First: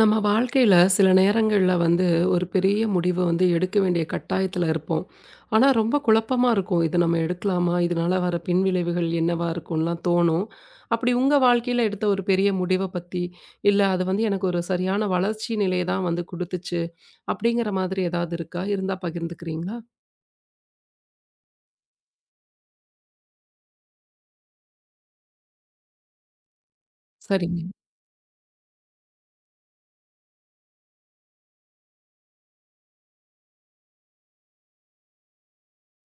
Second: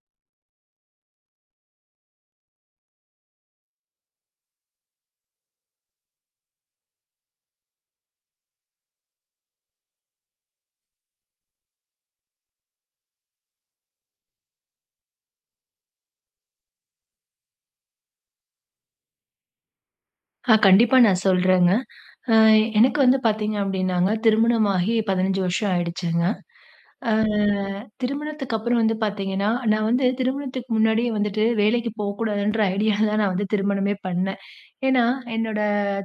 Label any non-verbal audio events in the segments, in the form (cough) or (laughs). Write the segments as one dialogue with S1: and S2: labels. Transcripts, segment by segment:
S1: நம்ம வாழ்க்கையில சில நேரங்கள்ல ஒரு பெரிய முடிவு எடுக்க வேண்டிய கட்டாயத்துல இருப்போம். ஆனா ரொம்ப குழப்பமா இருக்கும். இது நம்ம எடுக்கலாமா? இதனால வர பின்விளைவுகள் என்னவா இருக்கும்லாம் தோணும். அப்படி உங்க வாழ்க்கையில எடுத்த ஒரு பெரிய முடிவ பத்தி, இல்ல அது எனக்கு ஒரு சரியான வளர்ச்சி நிலைய தான் குடுத்துச்சு. அப்படிங்கிற மாதிரி ஏதாவது இருக்கா? இருந்தா பகிர்ந்துக்கிறீங்களா?
S2: கண்டிப்பா நான் சொல்றேங்க. அ எனக்கு வந்து பார்த்தீங்க அப்டின்னாங்க, திருமணமாகி 15 வருஷம் ஆயிடுச்சுங்க. அ
S1: சரிங்க.
S2: திருமணத்துக்கு அப்புறம் வந்து பார்த்தீங்கன்னா, நான் வந்து திருமணத்துக்கு முன்னாடியே வந்துட்டு வேலைக்கு போக்கூடாதுன்ற ஐடியால தான் நான் வந்து திருமணமே பண்ணேன். ஏன்னா, என்னோட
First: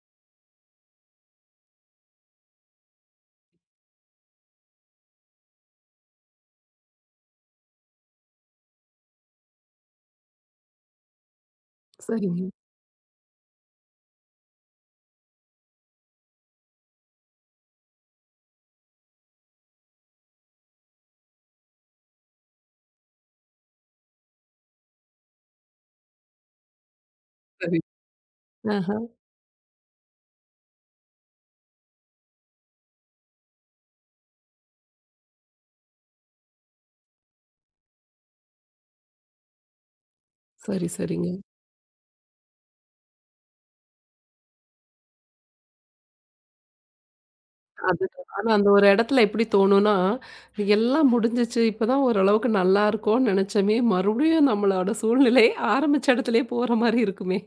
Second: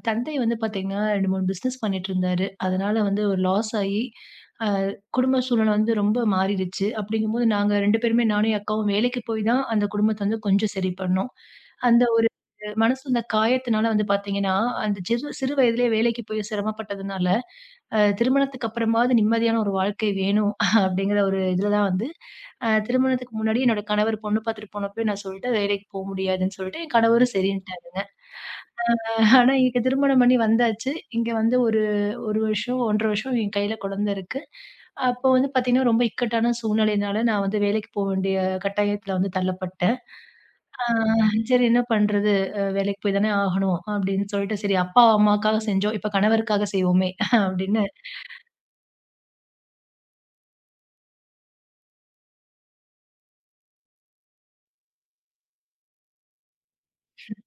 S2: தந்தை வந்து பார்த்தீங்கன்னா 2, 3 பிசினஸ் பண்ணிட்டுருந்தாரு. அதனால வந்து ஒரு லாஸ் ஆயி, அ குடும்ப சூழ்நிலை வந்து ரொம்ப மாறிடுச்சு. அப்டிங்கும்போது நாங்க 2 பேருமே நானும் என் அக்காவும் வேலைக்கு போய் தான் அந்த குடும்பத்த வந்து கொஞ்சம் சரி பண்ணோம். அந்த ஒரு
S1: சரிங்க.
S2: மனசு இந்த காயத்தினால வந்து பார்த்தீங்கன்னா, அந்த சிறு சிறு வயதிலேயே வேலைக்கு போய் சிரமப்பட்டதுனால, திருமணத்துக்கு அப்புறமாவது நிம்மதியான ஒரு வாழ்க்கை வேணும் அப்படிங்கிற ஒரு இதில தான் வந்து, திருமணத்துக்கு முன்னாடி என்னோட கணவர் பொண்ணு பார்த்துட்டு போனப்பயும் நான் சொல்லிட்டேன், வேலைக்கு போ முடியாதுன்னு சொல்லிட்டு, என் கணவரும்
S1: சரி.
S2: சரின்ட்டாருங்க.
S1: ஆஹ.
S2: ஆனா இங்க திருமணம் பண்ணி வந்தாச்சு. இங்க வந்து ஒரு 1 வருஷம், 1 1/2 வருஷம் என் கையில குழந்த இருக்கு. அப்போ வந்து பார்த்தீங்கன்னா, ரொம்ப இக்கட்டான சூழ்நிலையினால நான் வந்து வேலைக்கு போ வேண்டிய கட்டாயத்தில வந்து தள்ளப்பட்டேன். ஆ
S1: சரி, சரிங்க.
S2: சரி என்ன பண்றது? வேலைக்கு போய் தானே ஆகணும் அப்படின்னு சொல்லிட்டு, சரி அப்பா, அம்மாக்காக செஞ்சோம். இப்ப கணவருக்காக செய்வோமே அப்படின்னு.
S1: அதுதான். ஆனா அந்த ஒரு இடத்துல எப்படி தோணும்னா, எல்லாம் முடிஞ்சிச்சு. இப்பதான் ஓரளவுக்கு நல்லா இருக்கோம்னு நெனைச்சோமே! மறுபடியும் நம்மளோட சூழ்நிலை ஆரம்பிச்ச இடத்துலயே போற மாரி இருக்குமே!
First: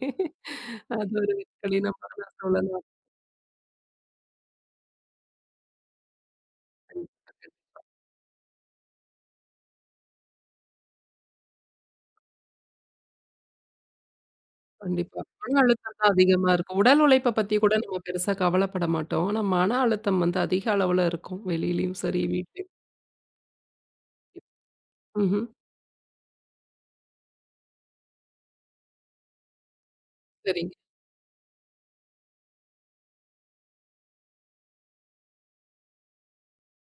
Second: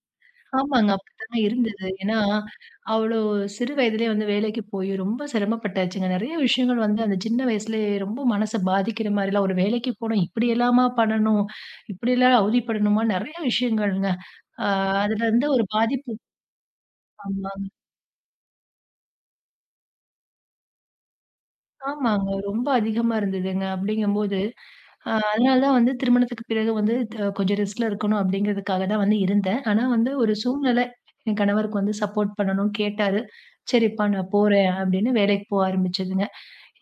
S2: ஆமாங்க.
S1: அது ஒரு
S2: அப்படித்தாங்க இருந்தது. ஏன்னா,
S1: கடினமான சூழலா இருக்கு.
S2: அவ்வளோ சிறு வயதிலே வந்து வேலைக்கு போய் ரொம்ப சிரமப்பட்டாச்சுங்க. நெறைய விஷயங்கள் வந்து அந்த சின்ன வயசுலயே ரொம்ப மனச பாதிக்கிற மாரிலாம், ஒரு வேலைக்கு போணும். இப்படியெல்லாமா பண்ணணும்? இப்படியெல்லாம் அவதிப்படணுமா? நெறைய விஷயங்கள்ங்க. ஆ
S1: கண்டிப்பா.
S2: அதுல இருந்து
S1: மன
S2: ஒரு
S1: அழுத்தம் தான்
S2: பாதிப்பு
S1: அதிகமா இருக்கும். உடல் உழைப்ப பத்தி
S2: ஆமாங்க.
S1: கூட நம்ம பெருசா கவலைப்பட மாட்டோம். ஆனா, மன அழுத்தம் அதிக அளவுல இருக்கும். வெளியிலயும் சரி,
S2: ஆமாங்க. ரொம்ப
S1: வீட்லயும்
S2: அதிகமா இருந்ததுங்க. அப்படிங்கும்போது
S1: சரி.
S2: அ
S1: ம்ஹ்ம்.
S2: அதனால தான் வந்து திருமணத்துக்கு பிறகு வந்து கொஞ்சம் ரெஸ்ட்ல இருக்கணும் அப்படிங்கிறதுக்காக தான் வந்து இருந்தேன். ஆனா வந்து ஒரு
S1: சரிங்க,
S2: சூழ்நிலை என் கணவருக்கு வந்து சப்போர்ட் பண்ணணும் கேட்டாரு. சரிப்பா நான் போறேன் அப்படின்னு வேலைக்கு போக ஆரம்பிச்சதுங்க.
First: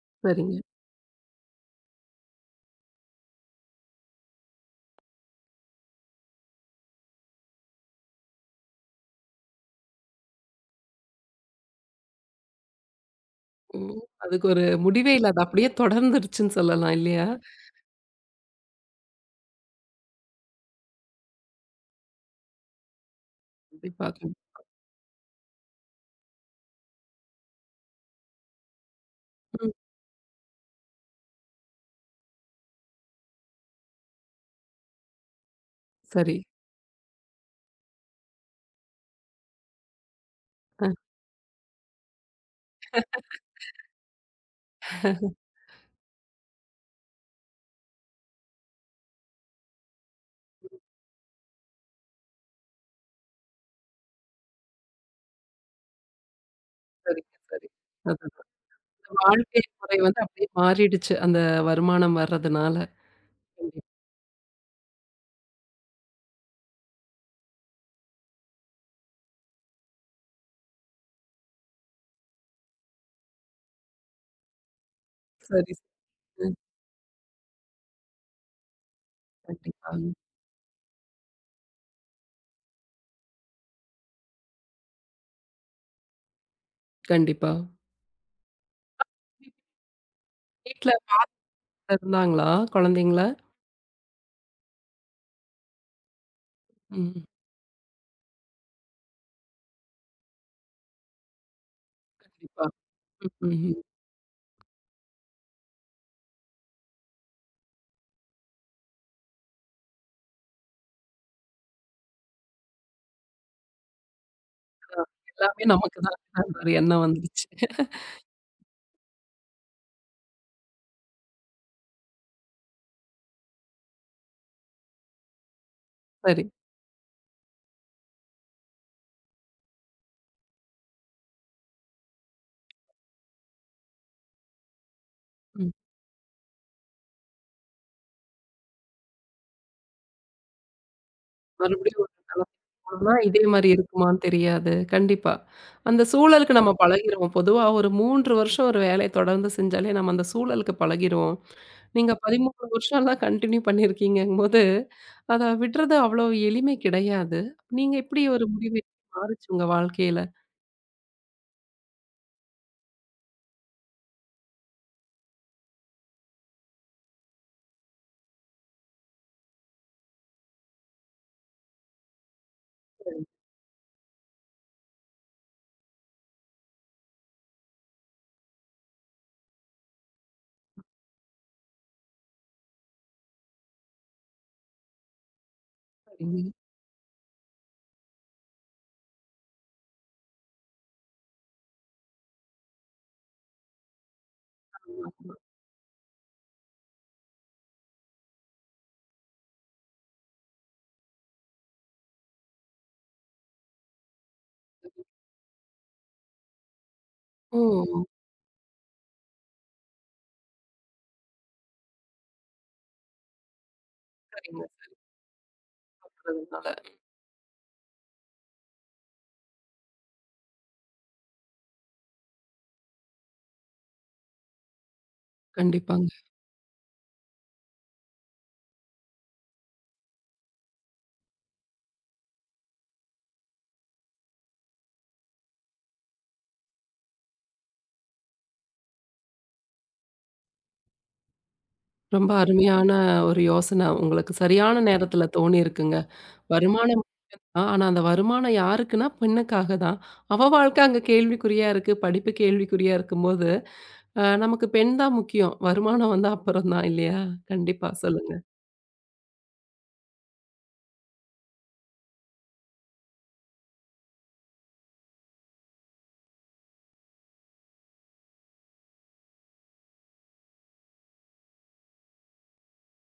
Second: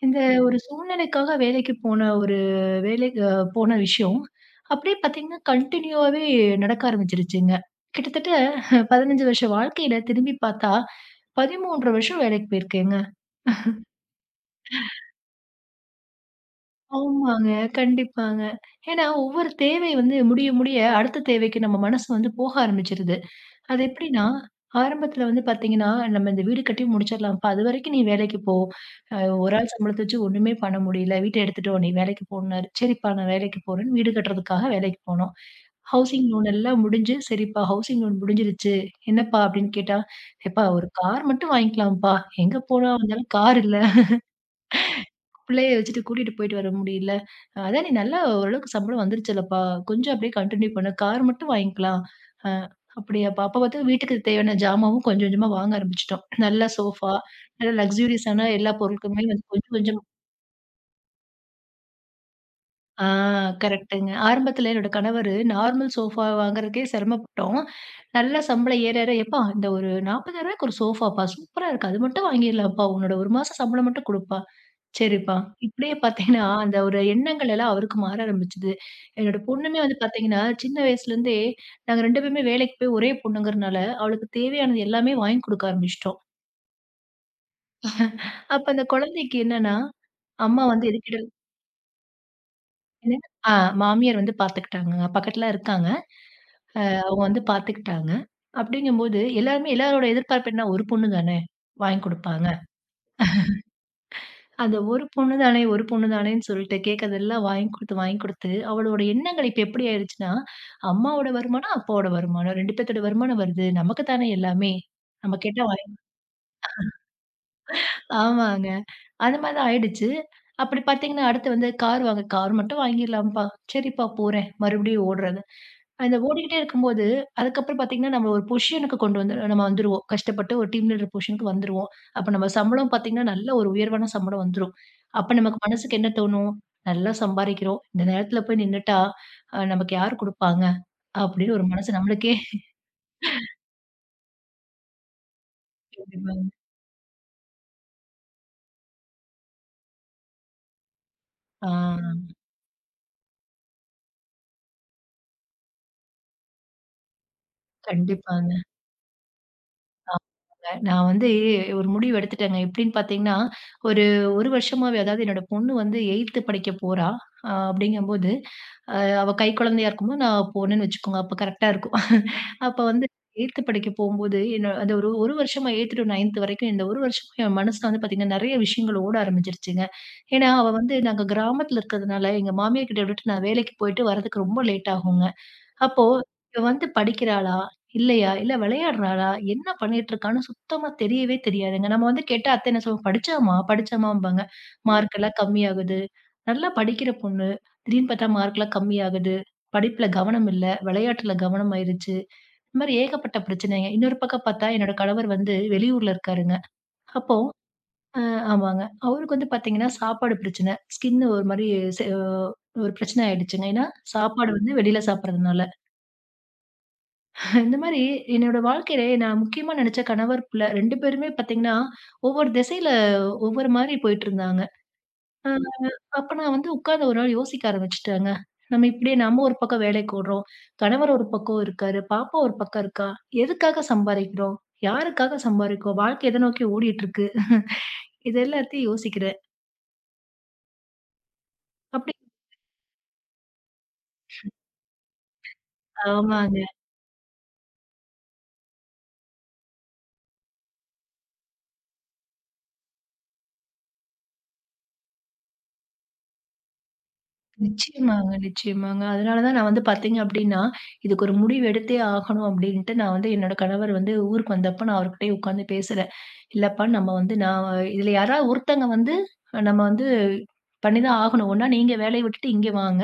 S2: இந்த
S1: சரிங்க.
S2: ஒரு சூழ்நிலைக்காக வேலைக்கு போன ஒரு வேலைக்கு போன விஷயம், அப்படியே பார்த்தீங்கன்னா கன்டினியூவாவே நடக்க ஆரம்பிச்சிருச்சுங்க. கிட்டத்தட்ட 15 வருஷ வாழ்க்கையில திரும்பி பார்த்தா 13 வருஷம் வேலைக்கு போயிருக்கேங்க.
S1: ம். அதுக்கு ஒரு முடிவே இல்ல. அது அப்படியே தொடர்ந்துருச்சுன்னு சொல்லலாம் இல்லையா?
S2: ஆமாங்க. கண்டிப்பாங்க. ஏன்னா ஒவ்வொரு தேவை வந்து முடிய, முடிய அடுத்த தேவைக்கு நம்ம மனசு வந்து போக ஆரம்பிச்சுருது. அது
S1: கண்டிப்பா.
S2: எப்படின்னா,
S1: கண்டிப்பா.
S2: ஆரம்பத்துல வந்து பாத்தீங்கன்னா, நம்ம இந்த வீடு கட்டி முடிச்சிடலாம்ப்பா. அதுவரைக்கும் நீ வேலைக்கு போ. அ ஒரு ஆள்
S1: ம்.
S2: சம்பளத்த வச்சு ஒண்ணுமே பண்ண முடியல. வீட்ட எடுத்துட்டோம். நீ வேலைக்கு போன்னாரு. சரிப்பா நான் வேலைக்கு போறேன்னு வீடு கட்டுறதுக்காக வேலைக்கு போனோம். ஹவுசிங்
S1: சரி,
S2: லோன் எல்லாம் முடிஞ்சு, சரிப்பா ஹவுசிங் லோன் முடிஞ்சிருச்சு. என்னப்பா அப்படின்னு கேட்டா, "எப்பா ஒரு கார் மட்டும் வாங்கிக்கலாம்ப்பா. எங்க போனா வந்தாலும் கார் இல்ல. பிள்ளைய வச்சுட்டு கூட்டிட்டு போயிட்டு வர முடியல. அதான் நீ நல்லா ஓரளவுக்கு சம்பளம் வந்துருச்சுல்லப்பா! கொஞ்சம் அப்படியே கன்டின்யூ பண்ணு. கார் மட்டும் வாங்கிக்கலாம். அ அப்படியாப்பா! அப்ப பாத்தா வீட்டுக்கு தேவையான ஜாமாவும் கொஞ்சம் கொஞ்சமா வாங்க ஆரம்பிச்சுட்டோம். நல்ல சோஃபா,
S1: சரிங்க, சரி.
S2: நல்ல
S1: அதான்.
S2: லக்ஸூரியஸான எல்லா பொருட்களுமே வந்து
S1: வாழ்க்கை
S2: கொஞ்சம்
S1: முறை
S2: கொஞ்சமா
S1: அப்படியே மாறிடுச்சு. அந்த வருமானம் வர்றதுனால.
S2: ஆ
S1: கண்டிப்பா.
S2: கரெக்ட்டுங்க. ஆரம்பத்துல என்னோட கணவரு நார்மல் சோஃபா வாங்குறதுக்கே சிரமப்பட்டோம். நல்லா சம்பளம் ஏற, ஏற "எப்பா இந்த ஒரு ரூ. 40,000க்கு ஒரு சோஃபாப்பா சூப்பரா இருக்கு. அது மட்டும் வாங்கிடலாம்ப்பா. உன்னோட 1 மாசம் சம்பளம் மட்டும் குடுப்பா." சரிப்பா.
S1: சரி,
S2: இப்படியே பார்த்தீங்கன்னா,
S1: சரி.
S2: அந்த ஒரு எண்ணங்கள் எல்லாம் அவருக்கு மாற ஆரம்பிச்சுது. என்னோட பொண்ணுமே வந்து
S1: கண்டிப்பாங்க.
S2: பார்த்தீங்கன்னா, சின்ன வயசுலேருந்தே நாங்க 2 பேருமே வேலைக்கு போய் ஒரே பொண்ணுங்கிறனால, அவளுக்கு தேவையானது எல்லாமே வாங்கி கொடுக்க ஆரம்பிச்சுட்டோம்.
S1: கண்டிப்பா.
S2: அப்ப அந்த குழந்தைக்கு என்னன்னா, அம்மா வந்து
S1: வீட்ல
S2: எதுக்கிட
S1: இருந்தாங்களா குழந்தைங்களா?
S2: ஆ மாமியார் வந்து பார்த்துக்கிட்டாங்கங்க. பக்கத்துல இருக்காங்க. அவங்க
S1: ம்.
S2: வந்து பார்த்துக்கிட்டாங்க. அப்படிங்கும்போது எல்லாருமே எல்லாரோட எதிர்பார்ப்பு என்ன? ஒரு பொண்ணு தானே வாங்கி குடுப்பாங்க.
S1: கண்டிப்பா. ம், ம். ம்.
S2: அந்த ஒரு பொண்ணு தானே, ஒரு பொண்ணு தானேன்னு சொல்லிட்டு கேட்கறதெல்லாம் வாங்கி குடுத்து, வாங்கி குடுத்து அவளோட எண்ணங்கள் இப்ப எப்படி ஆயிடுச்சுன்னா, அம்மாவோட வருமானம், அப்பாவோட வருமானம் 2 பேத்தோட வருமானம் வருது. நமக்கு தானே எல்லாமே. நம்ம கேட்டா
S1: எல்லாமே
S2: வாங்கி
S1: நமக்கு தான் (laughs) அந்த ஒரு எண்ணம் வந்துருச்சு.
S2: ஆமாங்க. அந்த மாரி தான் ஆயிடுச்சு. அப்படி பார்த்தீங்கன்னா, அடுத்து வந்து கார் வாங்க கார் மட்டும் வாங்கிர்லாம்ப்பா. சரிப்பா போறேன். மறுபடியும் ஓடுறது. அந்த
S1: சரி.
S2: ஓடிக்கிட்டே இருக்கும்போது, அதுக்கப்புறம் பார்த்தீங்கன்னா, நம்ம ஒரு பொசிஷனுக்கு கொண்டு வந்து நம்ம வந்துருவோம். கஷ்டப்பட்டு ஒரு டீம் லீடர் பொசிஷனுக்கு வந்துருவோம். அப்ப நம்ம சம்பளம் பார்த்தீங்கன்னா, நல்ல ஒரு உயர்வான சம்பளம் வந்துரும். அப்ப நமக்கு மனசுக்கு என்ன தோணும்? நல்லா சம்பாரிக்கிறோம். இந்த நேரத்துல போய் நின்னுட்டா, நமக்கு யார் குடுப்பாங்க? அப்படின்னு ஒரு மனசு
S1: மறுபடியும் ஒரு
S2: நம்மளுக்கே
S1: நிலைமைக்கு போனோம்னா, இதே மாரி இருக்குமான்னு தெரியாது. கண்டிப்பா. அந்த சூழலுக்கு நம்ம பழகிருவோம். பொதுவா ஒரு 3 வருஷம் ஒரு வேலைய தொடர்ந்து செஞ்சாலே நம்ம அந்த சூழலுக்கு பழகிருவோம்.
S2: ஆ
S1: நீங்க 13 வருஷம்லாம் கன்டின்யூ பண்ணியிருக்கீங்கங்கும்போது, அத விடுறது அவ்வளோ எளிமை கிடையாது. நீங்க எப்படி ஒரு
S2: கண்டிப்பாங்க.
S1: முடிவு மாறுச்சு உங்க வாழ்க்கையில?
S2: நான் வந்து ஒரு முடிவு எடுத்துட்டேங்க. எப்படின்னு பார்த்தீங்கன்னா, ஒரு 1 வருஷமாவே அதாவது என்னோட பொண்ணு வந்து 8த் படிக்க போறா. அப்படிங்கும்போது, அ அவ கைக்குழந்தையா இருக்கும்போது நான் போனேன்னு வச்சுக்கோங்க. அப்ப கரெக்ட்டா இருக்கும். அப்ப வந்து 8த் படிக்க போம்போது, என்ன அந்த ஒரு 1 வருஷமா 8த் டூ 9த் வரைக்கும் இந்த 1 வருஷமா என் மனசுல வந்து பார்த்தீங்கன்னா, நெறைய விஷயங்கள் ஓட ஆரம்பிச்சிருச்சுங்க. ஏன்னா, அவ வந்து நாங்க கிராமத்துல இருக்கிறதுனால, எங்க மாமியார் கிட்ட விட்டுட்டு நான் வேலைக்கு போயிட்டு வரதுக்கு ரொம்ப லேட் ஆகுங்க. அப்போ
S1: சரிங்க.
S2: இவ வந்து படிக்கிறாளா? இல்லையா? இல்ல விளையாடுறாளா? என்ன பண்ணிட்டு இருக்கான்னு சுத்தமா தெரியவே தெரியாதுங்க. நம்ம வந்து கேட்டா அத்தை என்ன சொல்லுவாங்க, "படிச்சாம்மா, படிச்சாம்மாம்பாங்க." மார்க் எல்லாம் கம்மியாகுது. நல்லா படிக்கிற பொண்ணு. திடீர்னு பார்த்தா மார்க்லாம் கம்மியாகுது. படிப்புல கவனம் இல்ல. விளையாட்டுல கவனம் ஆயிருச்சு. இந்த மாரி ஏகப்பட்ட பிரச்சனைங்க. இன்னொரு பக்கம் பார்த்தா என்னோட கணவர் வந்து வெளியூர்ல இருக்காருங்க. அப்போ
S1: ஓ!
S2: அ ஆமாங்க. அவருக்கு வந்து பார்த்தீங்கன்னா, சாப்பாடு பிரச்சனை. ஸ்கின் ஒரு மாரி செ ஒரு பிரச்சனை ஆயிடுச்சுங்க. ஏன்னா சாப்பாடு
S1: சரிங்க.
S2: வந்து வெளியில சாப்பிடுறதுனால.
S1: சொல்றதுனால.
S2: இந்த மாரி என்னோட வாழ்க்கையில நான் முக்கியமா நெனச்ச கணவர், புள்ள 2 பேருமே பாத்தீங்கன்னா, ஒவ்வொரு திசையில ஒவ்வொரு மாரி போயிட்டுருந்தாங்க. அ
S1: கண்டிப்பாங்க.
S2: அப்ப நான் வந்து உட்கார்ந்து ஒரு நாள் யோசிக்க ஆரம்பிச்சுட்டேங்க. நம்ம இப்படியே நம்ம ஒரு பக்கம் வேலைக்கு ஓடுறோம். கணவர் ஒரு பக்கம் இருக்காரு. பாப்பா ஒரு பக்கம் இருக்கா. எதுக்காக சம்பாரிக்கிறோம்? யாருக்காக சம்பாரிக்கிறோம்? வாழ்க்கை எத நோக்கி ஓடிட்டு இருக்கு? (laughs) இது எல்லாத்தையும் யோசிக்கிறேன். அப்படி
S1: ரொம்ப அருமையான ஒரு யோசனை உங்களுக்கு சரியான நேரத்துல தோணியிருக்குங்க.
S2: ஆமாங்க.
S1: வருமானம் ஆ, ஆனா அந்த வருமானம் யாருக்குன்னா பெண்ணுக்காக தான். அவ வாழ்க்கை அங்க கேள்விக்குறியா இருக்கு. படிப்பு கேள்விக்குறியா இருக்கும்போது, நமக்கு பெண் தான் முக்கியம். வருமானம் அப்புறம் தான் இல்லையா? கண்டிப்பா
S2: நிச்சயமாங்க,
S1: சொல்லுங்க.
S2: நிச்சயமாங்க. அதனால தான் நான் வந்து பார்த்தீங்க அப்டின்னா, இதுக்கு ஒரு முடிவு எடுத்தே ஆகணும் அப்டின்ட்டு நான் வந்து என்னோட கணவர் வந்து ஊருக்கு வந்தப்ப நான் அவர்கிட்டயே உட்காந்து பேசுறேன். இல்லப்பா நம்ம வந்து நான் இதுல யாராவது ஒருத்தங்க வந்து நம்ம வந்து பண்ணி தான் ஆகணும். ஒண்ணா நீங்க வேலைய விட்டுட்டு இங்க வாங்க.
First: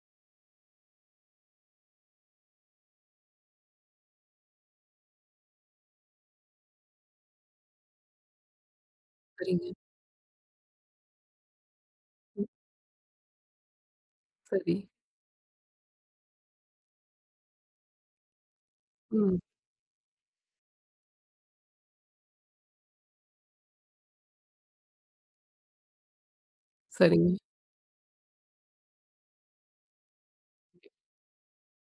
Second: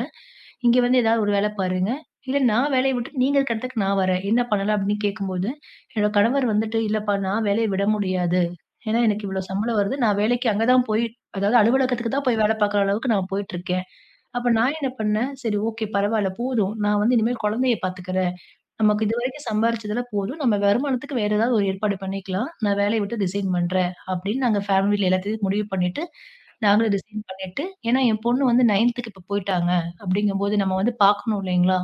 S2: இங்க வந்து ஏதாவது ஒரு வேலை பாருங்க. இல்ல நான் வேலைய விட்டு நீங்க இருக்க இடத்துக்கு நான் வரேன். என்ன பண்ணலாம் அப்படின்னு கேட்கும்போது, என்னோட கணவர் வந்துட்டு, "இல்லப்பா நான் வேலைய விட முடியாது. ஏன்னா எனக்கு இவ்வளோ
S1: சரிங்க.
S2: சம்பளம் வருது. நான் வேலைக்கு அங்க தான் போய் அதாவது அலுவலகத்துக்கு தான் போய்
S1: ம்.
S2: வேலை பார்க்குற அளவுக்கு நான் போயிட்டுருக்கேன்." அப்ப நான்
S1: சரி.
S2: என்ன பண்ணேன், "சரி ஓகே பரவால்ல போதும். நான் வந்து இனிமேல் குழந்தைய பார்த்துக்கிறேன்." நமக்கு
S1: ம்.
S2: இதுவரைக்கும் சம்பாரிச்சதுல போதும். நம்ம வருமானத்துக்கு வேற ஏதாவது ஒரு ஏற்பாடு பண்ணிக்கலாம். நான் வேலைய விட்டு ரிசைன் பண்றேன் அப்படின்னு நாங்க ஃபேமிலில எல்லாத்தையும் முடிவு பண்ணிட்டு, நாங்களும் ரிசைன்
S1: சரிங்க.
S2: பண்ணிட்டு, ஏன்னா என் பொண்ணு வந்து 9த்துக்கு இப்ப போயிட்டாங்க. அப்படிங்கும்போது நம்ம வந்து பார்க்கணும் இல்லைங்களா?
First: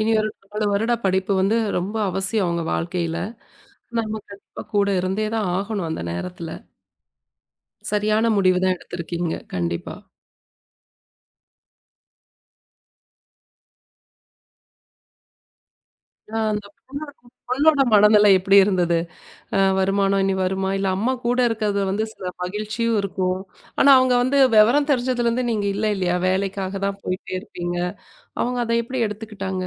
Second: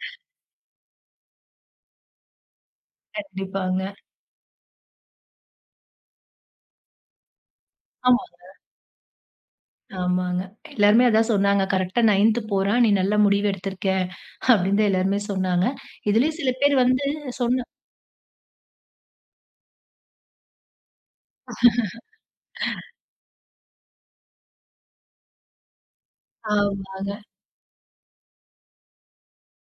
S1: இனி ஒரு 4 வருட படிப்பு ரொம்ப அவசியம் அவங்க வாழ்க்கையில.
S2: கண்டிப்பாங்க.
S1: நம்ம கண்டிப்பா கூட இருந்தே தான் ஆகணும் அந்த நேரத்துல.
S2: ஆமா,
S1: சரியான முடிவு தான் எடுத்திருக்கீங்க. கண்டிப்பா.
S2: ஆமாங்க. எல்லாருமே அதான் சொன்னாங்க. கரெக்ட்டா 9த் போறா. நீ நல்ல முடிவு எடுத்திருக்க அப்படின்னு தான் எல்லாருமே சொன்னாங்க. இதுலயும்
S1: ஆ
S2: சில
S1: அந்த
S2: பேர் வந்து
S1: பொண்ணோட
S2: சொன்ன
S1: பொண்ணோட மனநிலை எப்படி இருந்தது? வருமானம் இனி வருமா? இல்ல அம்மா கூட இருக்கிறது சில மகிழ்ச்சியும் இருக்கும். ஆனா அவங்க விவரம் தெரிஞ்சதுலேருந்து நீங்க இல்ல இல்லையா? வேலைக்காக தான்
S2: ஆமாங்க.
S1: போயிட்டே இருப்பீங்க. அவங்க அத எப்படி எடுத்துக்கிட்டாங்க?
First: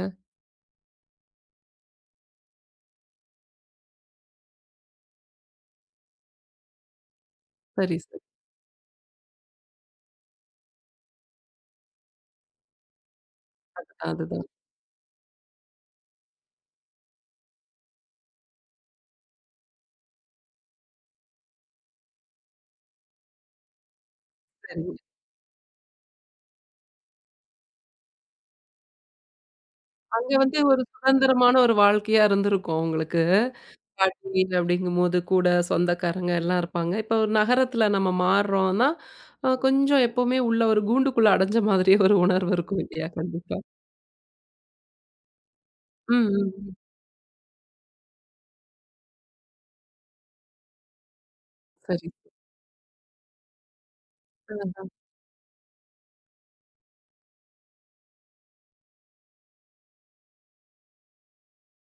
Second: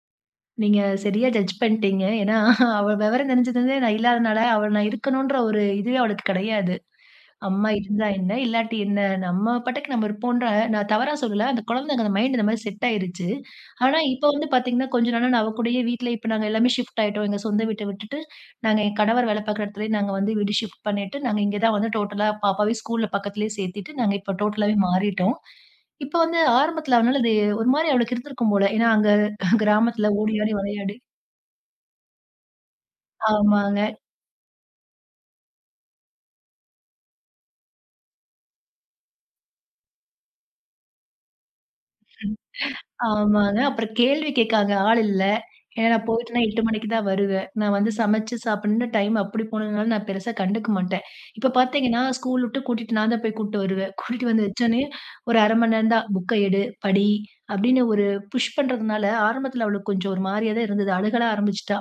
S2: நீங்க சரியா ஜட்ஜ் பண்ணிட்டீங்க. ஏன்னா அவ விவரம் தெரிஞ்சதுலருந்தே நான் இல்லாதனால அவள் நான் இருக்கணுன்ற ஒரு இதுவே அவளுக்கு கிடையாது. அம்மா
S1: சரி,
S2: இருந்தா
S1: சரி.
S2: என்ன? இல்லாட்டி என்ன? நம்ம பாட்டுக்கு நம்ம இருப்போன்ற நான் தவறா சொல்லல. அந்த குழந்தைங்க அந்த மைண்ட் இந்த மாரி செட் ஆயிருச்சு. ஆனா, இப்ப வந்து
S1: அதுதான்.
S2: பாத்தீங்கன்னா, கொஞ்ச நாளா நான் அவ கூடயே வீட்ல இப்ப நாங்க எல்லாமே ஷிஃப்ட் ஆயிட்டோம். எங்க சொந்த வீட்ட விட்டுட்டு, என் கணவர் வேலை பாக்குற இடத்துலயே நாங்க வந்து வீடு ஷிஃப்ட் பண்ணிட்டு, நாங்க இங்க தான் வந்து டோட்டலா பாப்பாவையும் ஸ்கூல்ல பக்கத்துலயே சேர்த்துட்டு, நாங்க இப்ப டோட்டலாவே
S1: சரிங்க.
S2: மாறிட்டோம். இப்ப வந்து ஆரம்பத்துல அவனால அது ஒரு மாரி அவளுக்கு இருந்திருக்கும் போல. ஏன்னா, அங்க கிராமத்துல
S1: அங்க
S2: ஓடி ஆடி
S1: ஒரு
S2: விளையாடி
S1: சுதந்திரமான ஒரு வாழ்க்கையா இருந்திருக்கும் உங்களுக்கு.
S2: ஆமாங்க.
S1: பாட்டி அப்படிங்கும்போது கூட சொந்தக்காரங்க எல்லாம் இருப்பாங்க. இப்போ ஒரு நகரத்துல நம்ம மாறுறோம்னா, கொஞ்சம் எப்பவுமே உள்ள ஒரு கூண்டுக்குள்ள அடைஞ்ச மாதிரியே ஒரு உணர்வு இருக்கும் இல்லையா?
S2: ஆமாங்க.
S1: கண்டிப்பா.
S2: அப்புறம் கேள்வி கேட்க அங்க ஆள் இல்ல. ஏன்னா நான்
S1: ம்,
S2: போயிட்டேன்னா
S1: ம்.
S2: 8
S1: ம்.
S2: மணிக்கு தான் வருவேன். நான் வந்து சமைச்சு சாப்பிடணும்னு டைம் அப்படி போனதுனால நான் பெருசா கண்டுக்க மாட்டேன். இப்ப பார்த்தீங்கன்னா,
S1: சரி.
S2: ஸ்கூல் விட்டு கூட்டிட்டு நான் தான் போய் கூட்டிட்டு வருவேன். கூட்டிட்டு வந்து வச்சோனே
S1: அ
S2: ஒரு 1/2 மணி நேரம் தான் புக்க எடு, படி அப்படின்னு ஒரு புஷ் பண்றதுனால ஆரம்பத்துல அவளுக்கு கொஞ்சம் ஒரு மாரியா தான் இருந்தது. அழுகலாம் ஆரம்பிச்சுட்டா.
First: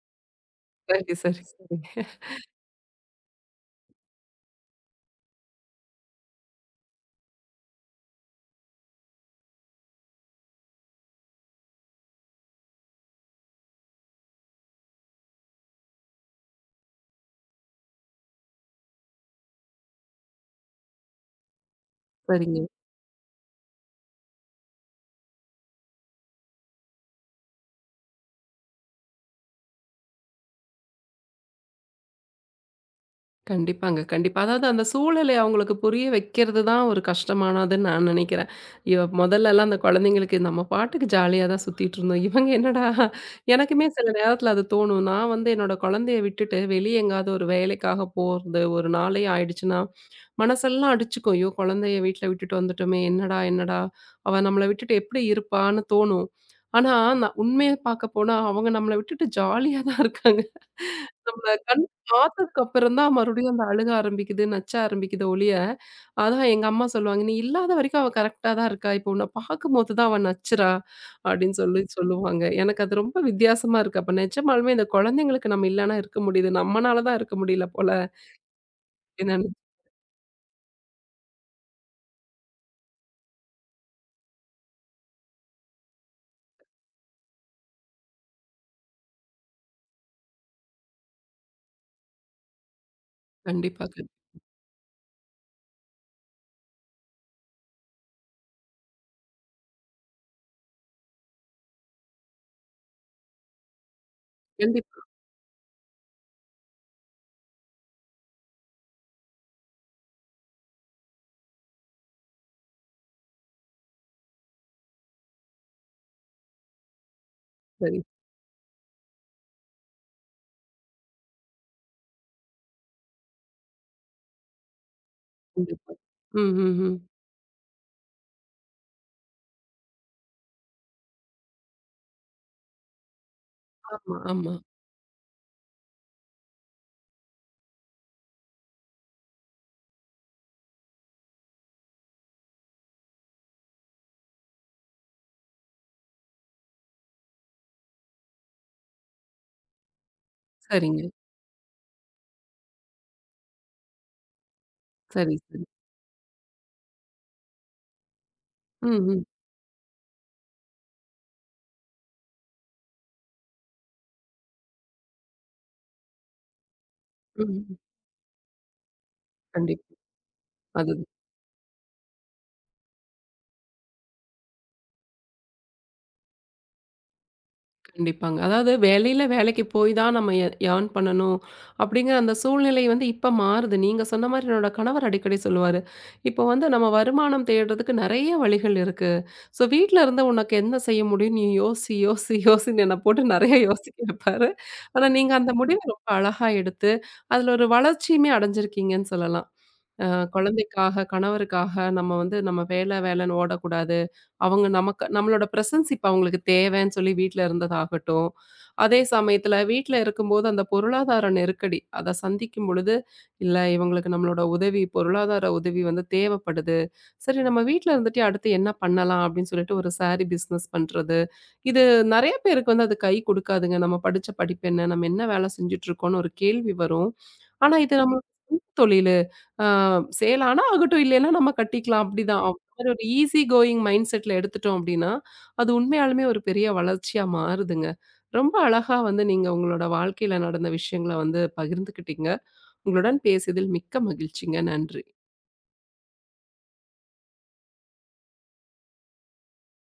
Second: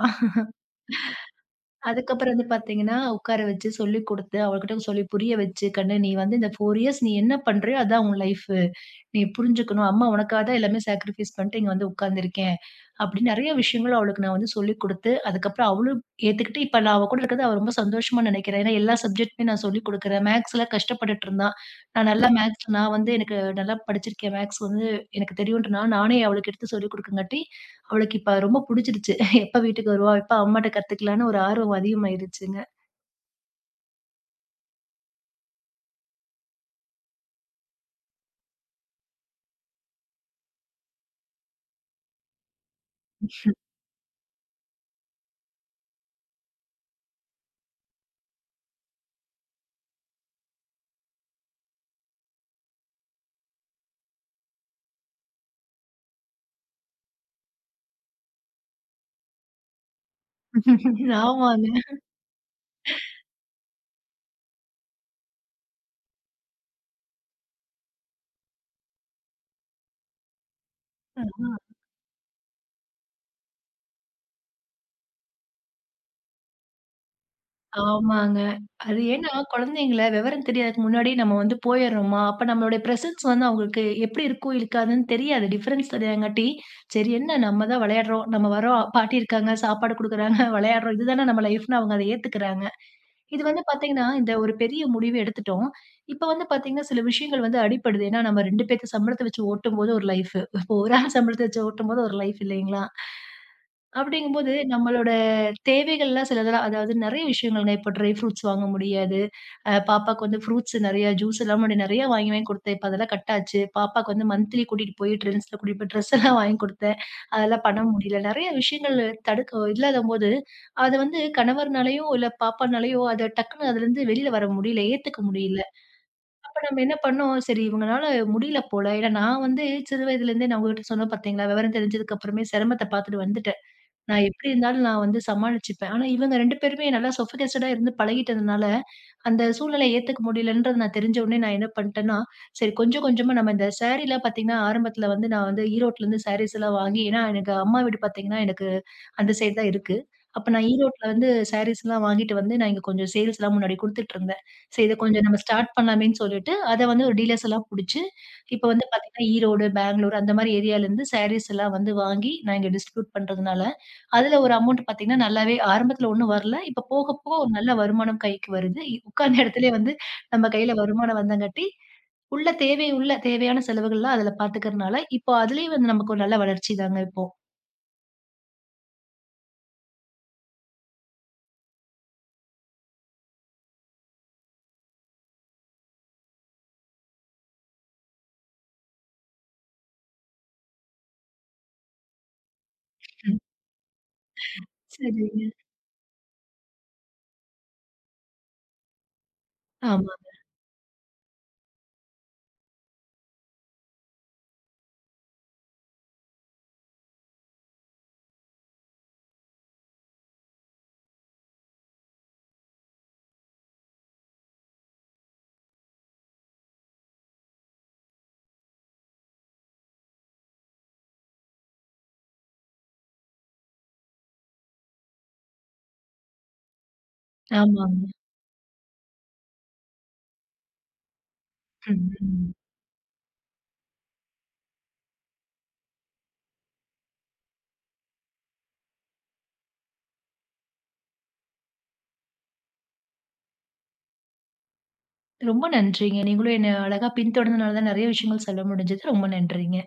S1: சரி, சரி, சரி.
S2: அதுக்கப்புறம் வந்து பார்த்தீங்கன்னா, உட்கார வச்சு சொல்லிக் குடுத்து, அவகிட்ட சொல்லி புரிய வச்சு, "கண்ணு நீ வந்து இந்த 4 இயர்ஸ் நீ என்ன பண்றியோ அதான் உன் லைஃபு. நீ புரிஞ்சுக்கணும். அம்மா உனக்காக தான் எல்லாமே சாக்ரிஃபைஸ் பண்ணிட்டு இங்க வந்து உட்கார்ந்துருக்கேன்." அப்படின்னு நெறைய விஷயங்கள் அவளுக்கு நான் வந்து சொல்லிக் குடுத்து, அதுக்கப்புறம் அவளும் ஏத்துக்கிட்டு, இப்ப நான் அவ கூட இருக்கிறது அவ ரொம்ப சந்தோஷமா நினைக்கிறேன். ஏன்னா எல்லா சப்ஜெக்ட்டுமே நான் சொல்லிக் குடுக்குறேன். மேக்ஸ்ல கஷ்டப்பட்டுட்டு இருந்தா. நான் நல்லா
S1: சரிங்க.
S2: மேக்ஸ் நான் வந்து எனக்கு நல்லா படிச்சிருக்கேன். மேக்ஸ் வந்து எனக்கு தெரியுன்றனால நானே அவளுக்கு எடுத்து சொல்லிக் குடுக்கங்காட்டி, அவளுக்கு இப்ப ரொம்ப புடிச்சிருச்சு. எப்ப வீட்டுக்கு வருவா? எப்ப அம்மாட்ட கத்துக்கலான்னு ஒரு ஆர்வம் அதிகமாயிருச்சுங்க.
S1: கண்டிப்பாங்க, கண்டிப்பா. அதாவது அந்த சூழலை அவங்களுக்கு புரிய வைக்கிறது தான் ஒரு கஷ்டமானதுன்னு நான் நினைக்கிறேன். இவ மொதல்லலாம் அந்த குழந்தைங்களுக்கு நம்ம பாட்டுக்கு ஜாலியா தான் சுத்திட்டுருந்தோம். இவங்க என்னடா எனக்குமே சில நேரத்தில அது தோணும். நான் என்னோட குழந்தைய விட்டுட்டு வெளிய எங்கேயாவது ஒரு வேலைக்காக போறது, ஒரு நாளே ஆயிடுச்சுன்னா, மனசெல்லாம் அடிச்சுக்கும். ஐயோ! குழந்தைய வீட்ல விட்டுட்டு வந்துட்டோமே! என்னடா, என்னடா? அவ நம்மள விட்டுட்டு எப்படி இருப்பான்னு தோணும். ஆனா, நான் உண்மைய பார்க்க போனா அவங்க நம்மள விட்டுட்டு ஜாலியா தான் இருக்காங்க. நம்மள
S2: ஆமாங்க.
S1: கண் பார்த்ததுக்கு அப்புறம் தான் மறுபடியும் அந்த அழுக ஆரம்பிக்குது, நச்ச ஆரம்பிக்குது ஒழிய, அதான் எங்க அம்மா சொல்லுவாங்க, "நீ இல்லாத வரைக்கும் அவ கரெக்ட்டா தான் இருக்கா. இப்போ உன்ன பார்க்கும்போது தான் அவ நச்சுறா" அப்படின்னு சொல்லி சொல்லுவாங்க. எனக்கு அது ரொம்ப வித்தியாசமா இருக்கு. அப்ப நிஜமாலுமே இந்த குழந்தைங்களுக்கு நம்ம இல்லன்னா இருக்க முடியுது. நம்மனால தான் இருக்க முடியல போல.
S2: ஆமாங்க. அது ஏன்னா
S1: என்னன்னு
S2: குழந்தைங்கள விவரம் தெரியாததுக்கு முன்னாடி நம்ம வந்து போயிர்றோமா, அப்ப நம்மளுடைய பிரசன்ஸ் வந்து அவங்களுக்கு எப்படி இருக்கும், இருக்காதுன்னு தெரியாது. டிஃபரன்ஸ் தெரியாதங்காட்டி, சரி என்ன நம்ம தான் விளையாடுறோம், நம்ம வர்றோம், பாட்டி இருக்காங்க, சாப்பாடு குடுக்குறாங்க, விளையாடுறோம். இதுதானே நம்ம லைஃப்ன்னு அவங்க அத ஏத்துக்கிறாங்க. இது வந்து
S1: கண்டிப்பா,
S2: பாத்தீங்கன்னா, இந்த ஒரு பெரிய முடிவு எடுத்துட்டோம். இப்ப வந்து பாத்தீங்கன்னா, சில விஷயங்கள் வந்து அடிபடுது. ஏன்னா, நம்ம 2 பேத்து சம்பளத்த வச்சு ஓட்டும்போது ஒரு லைஃபு. இப்போ ஒரு ஆள் சம்பளத்த வச்சு ஓட்டும்போது ஒரு லைஃப் இல்லைங்களா? அப்படிங்கும்போது,
S1: கண்டிப்பா.
S2: நம்மளோட தேவைகள்லாம் சிலதெல்லாம் அதாவது நெறைய விஷயங்கள்ங்க. இப்போ ட்ரை ஃப்ரூட்ஸ் வாங்க முடியாது. பாப்பாக்கு வந்து ஃப்ரூட்ஸ் நெறைய ஜூஸ் எல்லாம் முன்னாடி நெறைய வாங்கி வாங்கி குடுத்தேன். இப்ப அதெல்லாம் கட் ஆச்சு. பாப்பாக்கு வந்து மந்த்லி கூட்டிட்டு போய் ட்ரெண்ட்ஸ்ல கூட்டிட்டு போய் ட்ரெஸ் எல்லாம் வாங்கி குடுத்தேன். அதெல்லாம் பண்ண
S1: சரி.
S2: முடியல. நெறைய விஷயங்கள் தடுக்க இல்லாதம்போது, அது வந்து கணவர்னாலயோ, இல்ல பாப்பானாலயோ அத டக்குன்னு அதுலருந்து வெளில வர முடியல. ஏத்துக்க முடியல.
S1: கண்டிப்பா. ம்,
S2: அப்ப
S1: ம்,
S2: நம்ம என்ன
S1: ம்.
S2: பண்ணோம், சரி இவங்கனால முடியல போல. ஏன்னா நான் வந்து சிறு வயதுலேருந்தே நான் உங்ககிட்ட சொன்னேன் பார்த்தீங்களா, விவரம் தெரிஞ்சதுக்கு அப்புறமே சிரமத்த பார்த்துட்டு வந்துட்டேன்.
S1: ஆமா,
S2: நான் எப்படி
S1: ஆமா.
S2: இருந்தாலும் நான் வந்து சமாளிச்சுப்பேன். ஆனா இவங்க 2 பேருமே நல்லா சொஃபிகேஸ்டடா இருந்து பழகிட்டதுனால, அந்த சூழ்நிலைய ஏத்துக்க முடியலன்றது நான் தெரிஞ்ச உடனே நான் என்ன பண்ட்டேன்னா, சரி கொஞ்சம் கொஞ்சமா நம்ம இந்த சாரீலாம் பார்த்தீங்கன்னா, ஆரம்பத்தில வந்து நான் வந்து ஈரோட்லருந்து சாரீஸ்லாம் வாங்கி ஏன்னா எனக்கு அம்மா வீடு பார்த்தீங்கன்னா, எனக்கு அந்த சைடு தான் இருக்கு. அப்ப நான் ஈரோட்ல
S1: சரிங்க.
S2: வந்து சாரீஸ்லாம் வாங்கிட்டு வந்து நான் இங்க கொஞ்சம் சேல்ஸ்லாம் முன்னாடி குடுத்துட்டுருந்தேன். சரி இத கொஞ்சம்
S1: சரி,
S2: நம்ம
S1: சரி.
S2: ஸ்டார்ட் பண்ணலாமேன்னு சொல்லிட்டு, அத வந்து ஒரு டீலர்ஸ் எல்லாம் புடிச்சு, இப்ப வந்து
S1: ம், ம்,
S2: பார்த்தீங்கன்னா, ஈரோடு, பெங்களூர் அந்த மாரி ஏரியாலருந்து சாரீஸ்லாம் வந்து வாங்கி நான் இங்க டிஸ்ட்ரிபியூட் பண்றதுனால, அதுல ஒரு அமௌண்ட் பார்த்தீங்கன்னா, நல்லாவே ஆரம்பத்துல ஒண்ணும் வரல. இப்ப போக போக ஒரு நல்ல
S1: ம்.
S2: வருமானம் கைக்கு வருது. இ உட்கார்ந்த இடத்துலயே
S1: கண்டிப்பா.
S2: வந்து நம்ம கையில
S1: அது
S2: வருமானம் வந்தங்காட்டி, உள்ள தேவை உள்ள தேவையான செலவுகள்லாம் அதுல பார்த்துக்கிறனால, இப்போ அதுலயே வந்து நமக்கு ஒரு நல்ல வளர்ச்சி தாங்க இப்போ.
S1: கண்டிப்பாங்க. அதாவது வேலையில வேலைக்கு போய் தான் நம்ம ஏர்ன் பண்ணணும் அப்படிங்கிற அந்த சூழ்நிலை இப்ப மாறுது. நீங்க சொன்ன மாரி என்னோட கணவர் அடிக்கடி சொல்லுவாரு. இப்போ நம்ம வருமானம் தேடுறதுக்கு நெறைய வழிகள் இருக்கு. ஸோ வீட்ல இருந்து உனக்கு என்ன செய்ய முடியும்? நீ யோசி, யோசின்னு என்ன போட்டு
S2: ம்.
S1: நெறைய யோசிக்க வைப்பாரு. ஆனா நீங்க
S2: சரிங்க.
S1: அந்த முடிவ (laughs) ரொம்ப அழகா எடுத்து அதுல ஒரு வளர்ச்சியுமே அடைஞ்சிருக்கீங்கன்னு சொல்லலாம். அ
S2: ஆமா,
S1: குழந்தைக்காக, கணவருக்காக நம்ம நம்ம வேல வேலைன்னு ஓடக்கூடாது. அவங்க நமக்கு நம்மளோட பிரசன்ஸ் இப்ப அவங்களுக்கு தேவைன்னு சொல்லி வீட்ல இருந்ததாகட்டும். அதே சமயத்துல வீட்ல இருக்கும்போது அந்த பொருளாதார நெருக்கடி, அத சந்திக்கும் பொழுது, இல்ல இவங்களுக்கு நம்மளோட உதவி, பொருளாதார உதவி தேவைப்படுது. சரி நம்ம வீட்ல இருந்துட்டே அடுத்து என்ன பண்ணலாம் அப்படின்னு சொல்லிட்டு ஒரு சாரி பிசினஸ் பண்றது. இது நெறைய பேருக்கு அது கை கொடுக்காதுங்க. நம்ம படிச்ச படிப்பு என்ன? நம்ம என்ன வேலை செஞ்சுட்டு இருக்கோம்னு ஒரு கேள்வி வரும். ஆனா இது
S2: ஆமாங்க.
S1: நம்ம சொந்த தொழிலு. ஆ சேல் ஆனா ஆகட்டும், இல்லைன்னா நம்ம கட்டிக்கலாம்
S2: ம்,
S1: அப்படிதான்.
S2: ம்.
S1: மாதிரி ஒரு ஈஸி கோயிங் மைண்ட் செட்ல எடுத்துட்டோம் அப்படின்னா, அது உண்மையாலுமே ஒரு பெரிய வளர்ச்சியா மாறுதுங்க. ரொம்ப அழகா நீங்க உங்களோட வாழ்க்கையில நடந்த விஷயங்கள பகிர்ந்துக்கிட்டீங்க. உங்களுடன் பேசியதில் மிக்க மகிழ்ச்சிங்க. நன்றி.
S2: ரொம்ப நன்றிங்க. நீங்களும் என்ன அழகா பின்தொடர்ந்தனால தான் நெறைய விஷயங்கள் சொல்ல முடிஞ்சது. ரொம்ப நன்றிங்க.